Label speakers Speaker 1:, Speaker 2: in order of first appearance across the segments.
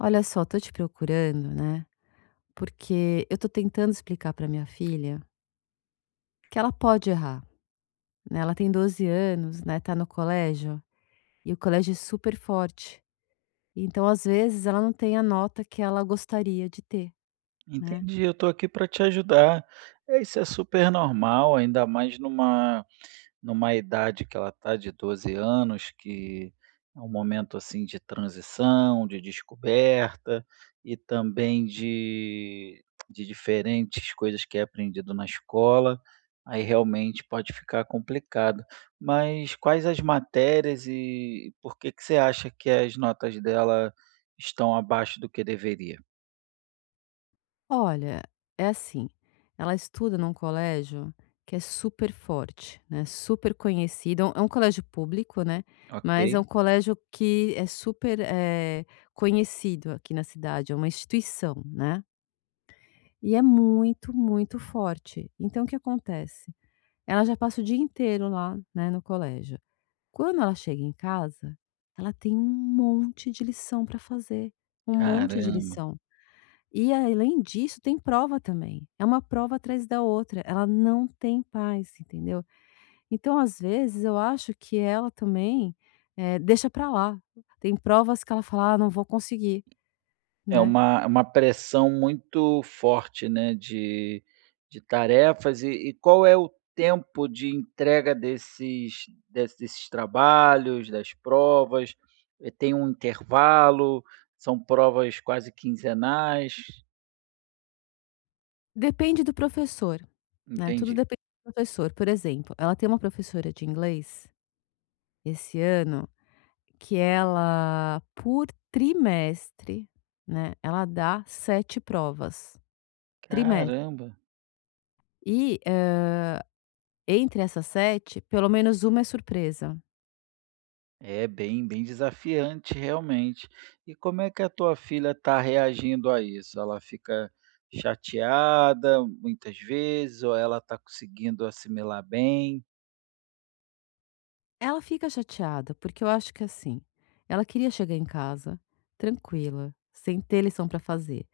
Speaker 1: Olha só, tô te procurando, né? Porque eu tô tentando explicar pra minha filha que ela pode errar, né? Ela tem 12 anos, né? Tá no colégio e o colégio é super forte. Então, às vezes, ela não tem a nota que ela gostaria de ter, né?
Speaker 2: Entendi, eu estou aqui para te ajudar. É, isso é super normal, ainda mais numa idade que ela está de 12 anos, que é um momento, assim, de transição, de descoberta e também de diferentes coisas que é aprendido na escola, aí realmente pode ficar complicado. Mas quais as matérias e por que que você acha que as notas dela estão abaixo do que deveria?
Speaker 1: Olha, é assim, ela estuda num colégio que é super forte, né? Super conhecido. É um colégio público, né?
Speaker 2: Ok,
Speaker 1: Mas é um colégio que é super conhecido aqui na cidade, é uma instituição, né? E é muito, muito forte. Então o que acontece? Ela já passa o dia inteiro lá, né, no colégio. Quando ela chega em casa, ela tem um monte de lição para fazer, um monte de
Speaker 2: caramba.
Speaker 1: lição. E além disso, tem prova também. É uma prova atrás da outra. Ela não tem paz, entendeu? Então, às vezes, eu acho que ela também, deixa para lá. Tem provas que ela fala: "Ah, não vou conseguir",
Speaker 2: É
Speaker 1: né.
Speaker 2: uma pressão muito forte, né, de tarefas e qual é o tempo de entrega desses desses trabalhos, das provas? Tem um intervalo? São provas quase quinzenais?
Speaker 1: Depende do professor. Né, tudo
Speaker 2: Entendi.
Speaker 1: depende do professor. Por exemplo, ela tem uma professora de inglês, esse ano, que ela, por trimestre, né, ela dá 7 provas, trimestre.
Speaker 2: Caramba!
Speaker 1: E entre essas 7, pelo menos uma é surpresa.
Speaker 2: É bem, bem desafiante realmente. E como é que a tua filha está reagindo a isso? Ela fica chateada muitas vezes ou ela está conseguindo assimilar bem?
Speaker 1: Ela fica chateada, porque eu acho que, assim, ela queria chegar em casa tranquila, sem ter lição para fazer.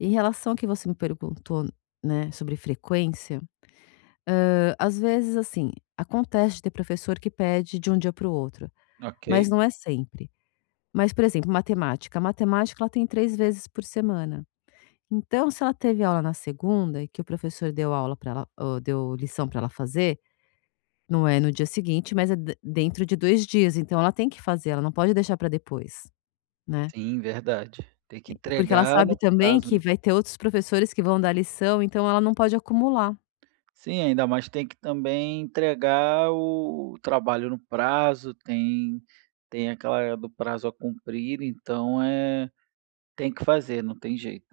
Speaker 1: Em relação ao que você me perguntou, né, sobre frequência. Às vezes, assim, acontece de ter professor que pede de um dia para o outro,
Speaker 2: Ok.
Speaker 1: mas não é sempre. Mas, por exemplo, matemática. A matemática ela tem 3 vezes por semana. Então, se ela teve aula na segunda e que o professor deu aula para ela, deu lição para ela fazer, não é no dia seguinte, mas é de dentro de 2 dias, então ela tem que fazer, ela não pode deixar para depois, né.
Speaker 2: Sim, verdade. Tem que
Speaker 1: Porque ela
Speaker 2: entregar
Speaker 1: sabe
Speaker 2: no
Speaker 1: também
Speaker 2: prazo,
Speaker 1: que
Speaker 2: né?
Speaker 1: vai ter outros professores que vão dar lição, então ela não pode acumular.
Speaker 2: Sim, ainda mais tem que também entregar o trabalho no prazo, tem aquela do prazo a cumprir, então, tem que fazer, não tem jeito.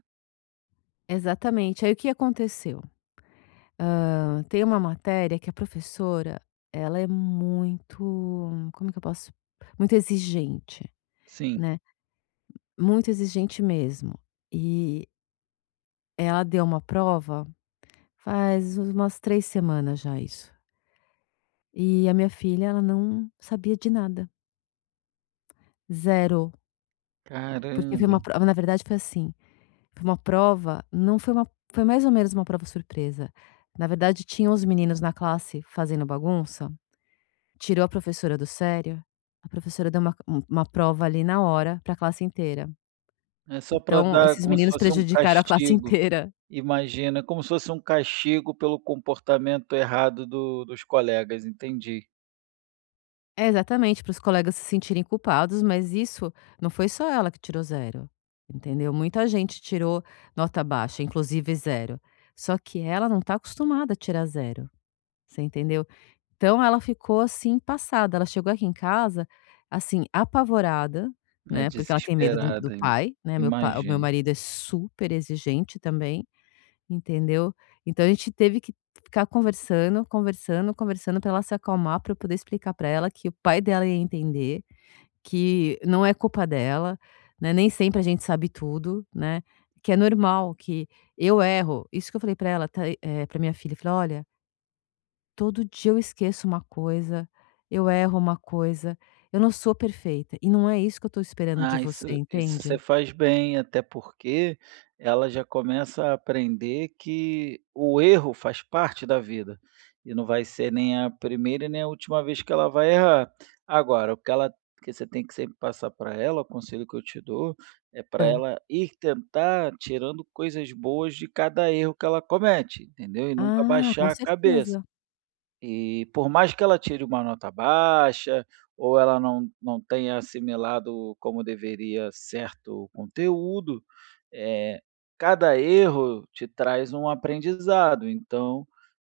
Speaker 1: Exatamente. Aí o que aconteceu? Ah, tem uma matéria que a professora, ela é muito, como que eu posso muito exigente,
Speaker 2: Sim.
Speaker 1: né, muito exigente mesmo. E ela deu uma prova faz umas 3 semanas já isso. E a minha filha, ela não sabia de nada, zero, porque foi
Speaker 2: Caramba!
Speaker 1: uma prova, na verdade foi assim, foi uma prova, não foi uma, foi mais ou menos uma prova surpresa. Na verdade tinham os meninos na classe fazendo bagunça, tirou a professora do sério, a professora deu uma prova ali na hora para a classe inteira.
Speaker 2: É só para
Speaker 1: Então
Speaker 2: dar
Speaker 1: esses
Speaker 2: como se
Speaker 1: meninos
Speaker 2: fosse um
Speaker 1: prejudicaram a classe
Speaker 2: castigo.
Speaker 1: inteira.
Speaker 2: Imagina, como se fosse um castigo pelo comportamento errado do dos colegas, entendi.
Speaker 1: É, exatamente, para os colegas se sentirem culpados, mas isso não foi só ela que tirou zero, entendeu. Muita gente tirou nota baixa, inclusive zero. Só que ela não está acostumada a tirar zero. Você entendeu? Então ela ficou, assim, passada, ela chegou aqui em casa, assim, apavorada,
Speaker 2: É
Speaker 1: né, porque ela tem medo do
Speaker 2: desesperada, im
Speaker 1: pai, né, meu pa o meu
Speaker 2: imagino.
Speaker 1: marido é super exigente também, entendeu. Então a gente teve que ficar conversando, conversando, conversando para ela se acalmar, para eu poder explicar para ela que o pai dela ia entender, que não é culpa dela, né, nem sempre a gente sabe tudo, né, que é normal, que eu erro. Isso que eu falei para ela, tá, eh, minha filha, eu falei: "Olha, todo dia eu esqueço uma coisa, eu erro uma coisa, eu não sou perfeita, e não é isso que eu estou esperando de
Speaker 2: Ah,
Speaker 1: você,
Speaker 2: isso você
Speaker 1: entende?"
Speaker 2: faz bem, até porque ela já começa a aprender que o erro faz parte da vida e não vai ser nem a primeira e nem a última vez que ela vai errar. Agora, o que ela que você tem que sempre passar para ela, o conselho que eu te dou, é para
Speaker 1: Hã.
Speaker 2: ela ir tentar tirando coisas boas de cada erro que ela comete, entendeu? E nunca
Speaker 1: Ah, com
Speaker 2: baixar a cabeça.
Speaker 1: certeza.
Speaker 2: E por mais que ela tire uma nota baixa, ou ela não tenha assimilado como deveria certo conteúdo, eh, cada erro te traz um aprendizado, então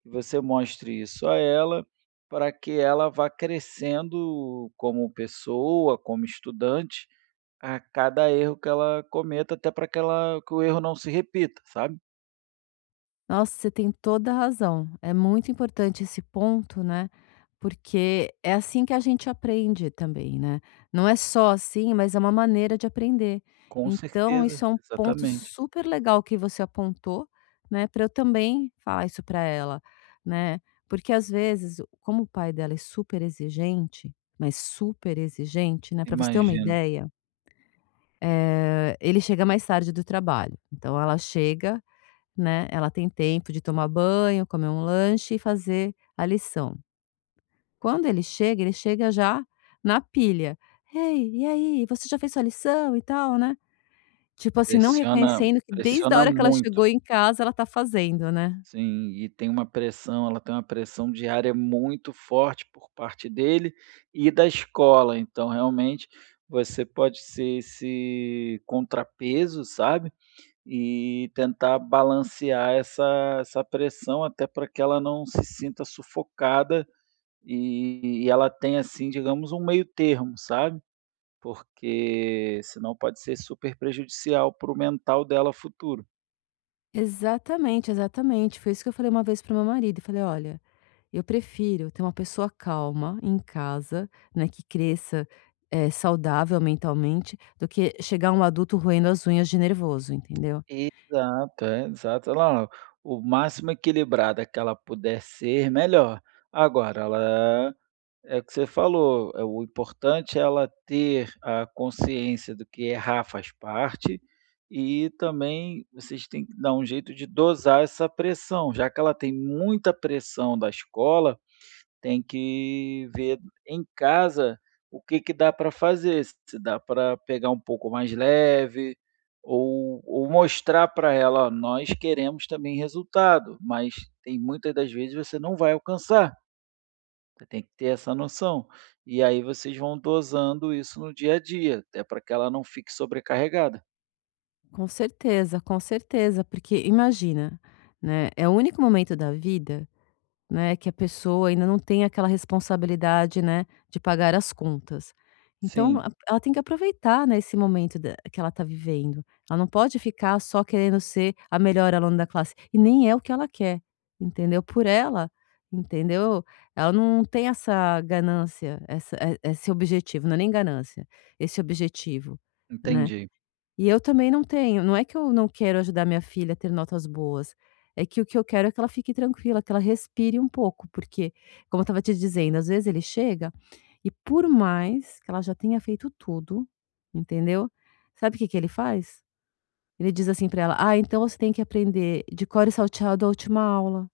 Speaker 2: que você mostre isso a ela, para que ela vá crescendo como pessoa, como estudante, a cada erro que ela cometa, até para que ela que o erro não se repita, sabe.
Speaker 1: Nossa, você tem toda a razão. É muito importante esse ponto, né? Porque é assim que a gente aprende também, né? Não é só assim, mas é uma maneira de aprender.
Speaker 2: Com
Speaker 1: Então,
Speaker 2: certeza,
Speaker 1: isso é um ponto
Speaker 2: exatamente,
Speaker 1: super legal que você apontou, né? Para eu também falar isso para ela, né? Porque às vezes, como o pai dela é super exigente, mas super exigente, né? Para você ter uma
Speaker 2: imagino.
Speaker 1: ideia, ele chega mais tarde do trabalho. Então, ela chega, né, ela tem tempo de tomar banho, comer um lanche e fazer a lição. Quando ele chega já na pilha. "Ei, e aí, você já fez sua lição e tal, né?" Tipo assim, não reconhecendo que desde a
Speaker 2: Pressiona
Speaker 1: hora que ela
Speaker 2: muito,
Speaker 1: chegou em casa ela tá fazendo, né.
Speaker 2: sim, e tem uma pressão diária muito forte por parte dele e da escola, então realmente você pode ser esse contrapeso, sabe, e tentar balancear essa pressão até para que ela não se sinta sufocada e ela tenha, assim, digamos, um meio termo, sabe, porque senão pode ser super prejudicial para o mental dela futuro.
Speaker 1: Exatamente, exatamente. Foi isso que eu falei uma vez para meu marido, eu falei: "Olha, eu prefiro ter uma pessoa calma em casa, né, que cresça, saudável mentalmente, do que chegar um adulto roendo as unhas de nervoso", entendeu.
Speaker 2: Exato, é, exato. Não, o máximo equilibrada que ela puder ser, melhor. Agora, ela é o que você falou, é o importante é ela ter a consciência do que errar faz parte, e também vocês têm que dar um jeito de dosar essa pressão, já que ela tem muita pressão da escola, tem que ver em casa o que que dá para fazer, se dá para pegar um pouco mais leve ou mostrar para ela: "Ó, nós queremos também resultado, mas tem muitas das vezes você não vai alcançar, você tem que ter essa noção". E aí vocês vão dosando isso no dia a dia, até para que ela não fique sobrecarregada.
Speaker 1: Com certeza, porque imagina, né, é o único momento da vida, né, que a pessoa ainda não tem aquela responsabilidade, né, de pagar as contas. Então
Speaker 2: Sim,
Speaker 1: a ela tem que aproveitar, né, esse momento da que ela está vivendo. Ela não pode ficar só querendo ser a melhor aluna da classe, e nem é o que ela quer, entendeu, por ela, entendeu. Ela não tem essa ganância, esse objetivo, não é nem ganância, esse objetivo, né.
Speaker 2: entendi.
Speaker 1: E eu também não tenho. Não é que eu não quero ajudar minha filha a ter notas boas, é que o que eu quero é que ela fique tranquila, que ela respire um pouco, porque, como eu estava te dizendo, às vezes ele chega e, por mais que ela já tenha feito tudo, entendeu? Sabe o que que ele faz? Ele diz assim para ela: "Ah, então você tem que aprender de cor e salteado a última aula".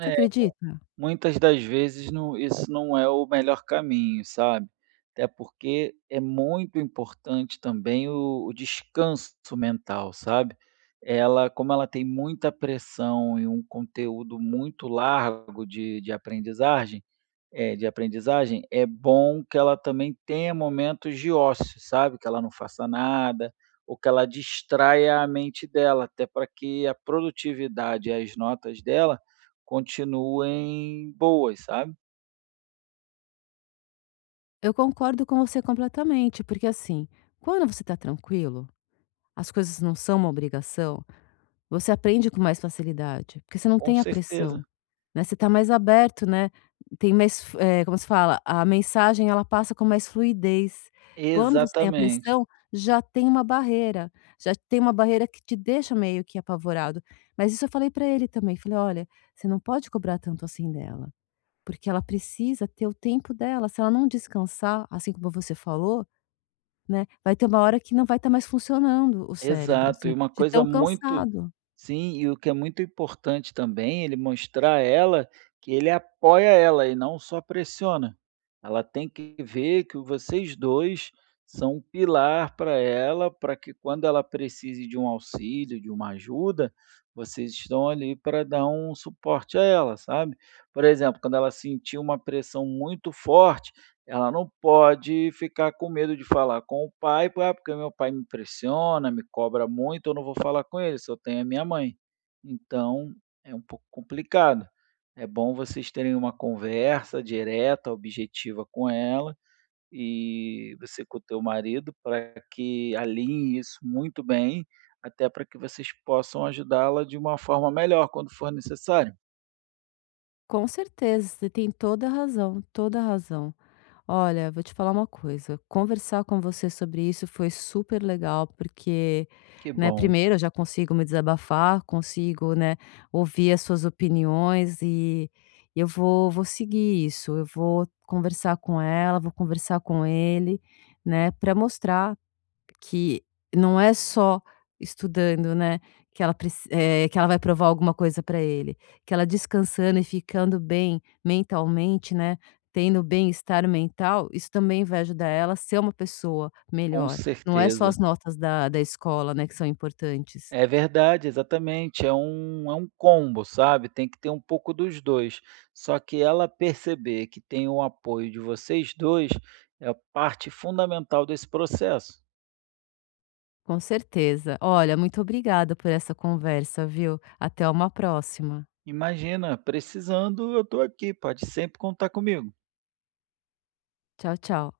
Speaker 1: Você acredita?
Speaker 2: Muitas das vezes não, isso não é o melhor caminho, sabe. Até porque é muito importante também o descanso mental, sabe. Ela como ela tem muita pressão e um conteúdo muito largo de aprendizagem é, de aprendizagem, é bom que ela também tenha momentos de ócio, sabe, que ela não faça nada, ou que ela distraia a mente dela, até para que a produtividade e as notas dela continuem boas, sabe.
Speaker 1: Eu concordo com você completamente, porque assim, quando você está tranquilo, as coisas não são uma obrigação. Você aprende com mais facilidade, porque você não
Speaker 2: Com
Speaker 1: tem a
Speaker 2: certeza.
Speaker 1: pressão, né, você está mais aberto, né, tem mais como se fala? A mensagem ela passa com mais fluidez. Quando você tem a
Speaker 2: Exatamente.
Speaker 1: pressão, já tem uma barreira, já tem uma barreira que te deixa meio que apavorado. Mas isso eu falei para ele também, falei: "Olha, você não pode cobrar tanto assim dela, porque ela precisa ter o tempo dela, se ela não descansar, assim como você falou, né, vai ter uma hora que não vai estar mais funcionando o cérebro,
Speaker 2: Exato. E
Speaker 1: assim,
Speaker 2: uma
Speaker 1: de
Speaker 2: coisa
Speaker 1: tão
Speaker 2: muito
Speaker 1: cansado".
Speaker 2: Sim, e o que é muito importante também, ele mostrar a ela que ele apoia ela e não só pressiona. Ela tem que ver que vocês dois são um pilar para ela, para que quando ela precise de um auxílio, de uma ajuda, vocês estão ali para dar um suporte a ela, sabe? Por exemplo, quando ela sentir uma pressão muito forte, ela não pode ficar com medo de falar com o pai, "Ah, porque meu pai me pressiona, me cobra muito, eu não vou falar com ele, só tenho a minha mãe". Então, é um pouco complicado. É bom vocês terem uma conversa direta, objetiva com ela e você com o teu marido, para que alinhe isso muito bem, até para que vocês possam ajudá-la de uma forma melhor quando for necessário.
Speaker 1: Com certeza, você tem toda a razão, toda a razão. Olha, vou te falar uma coisa, conversar com você sobre isso foi super legal, porque,
Speaker 2: Que
Speaker 1: né,
Speaker 2: bom.
Speaker 1: primeiro eu já consigo me desabafar, consigo, né, ouvir as suas opiniões e eu vou seguir isso, eu vou conversar com ela, vou conversar com ele, né, para mostrar que não é só estudando, né, que ela vai provar alguma coisa para ele, que ela descansando e ficando bem mentalmente, né, tendo bem-estar mental, isso também vai ajudar ela a ser uma pessoa
Speaker 2: Com
Speaker 1: melhor. Não é só
Speaker 2: certeza.
Speaker 1: as notas da escola, né, que são importantes.
Speaker 2: É verdade, exatamente, é um combo, sabe, tem que ter um pouco dos 2. Só que ela perceber que tem o apoio de vocês 2 é a parte fundamental desse processo.
Speaker 1: Com certeza. Olha, muito obrigada por essa conversa, viu. Até uma próxima.
Speaker 2: Imagina, precisando eu estou aqui, pode sempre contar comigo.
Speaker 1: Tchau, tchau.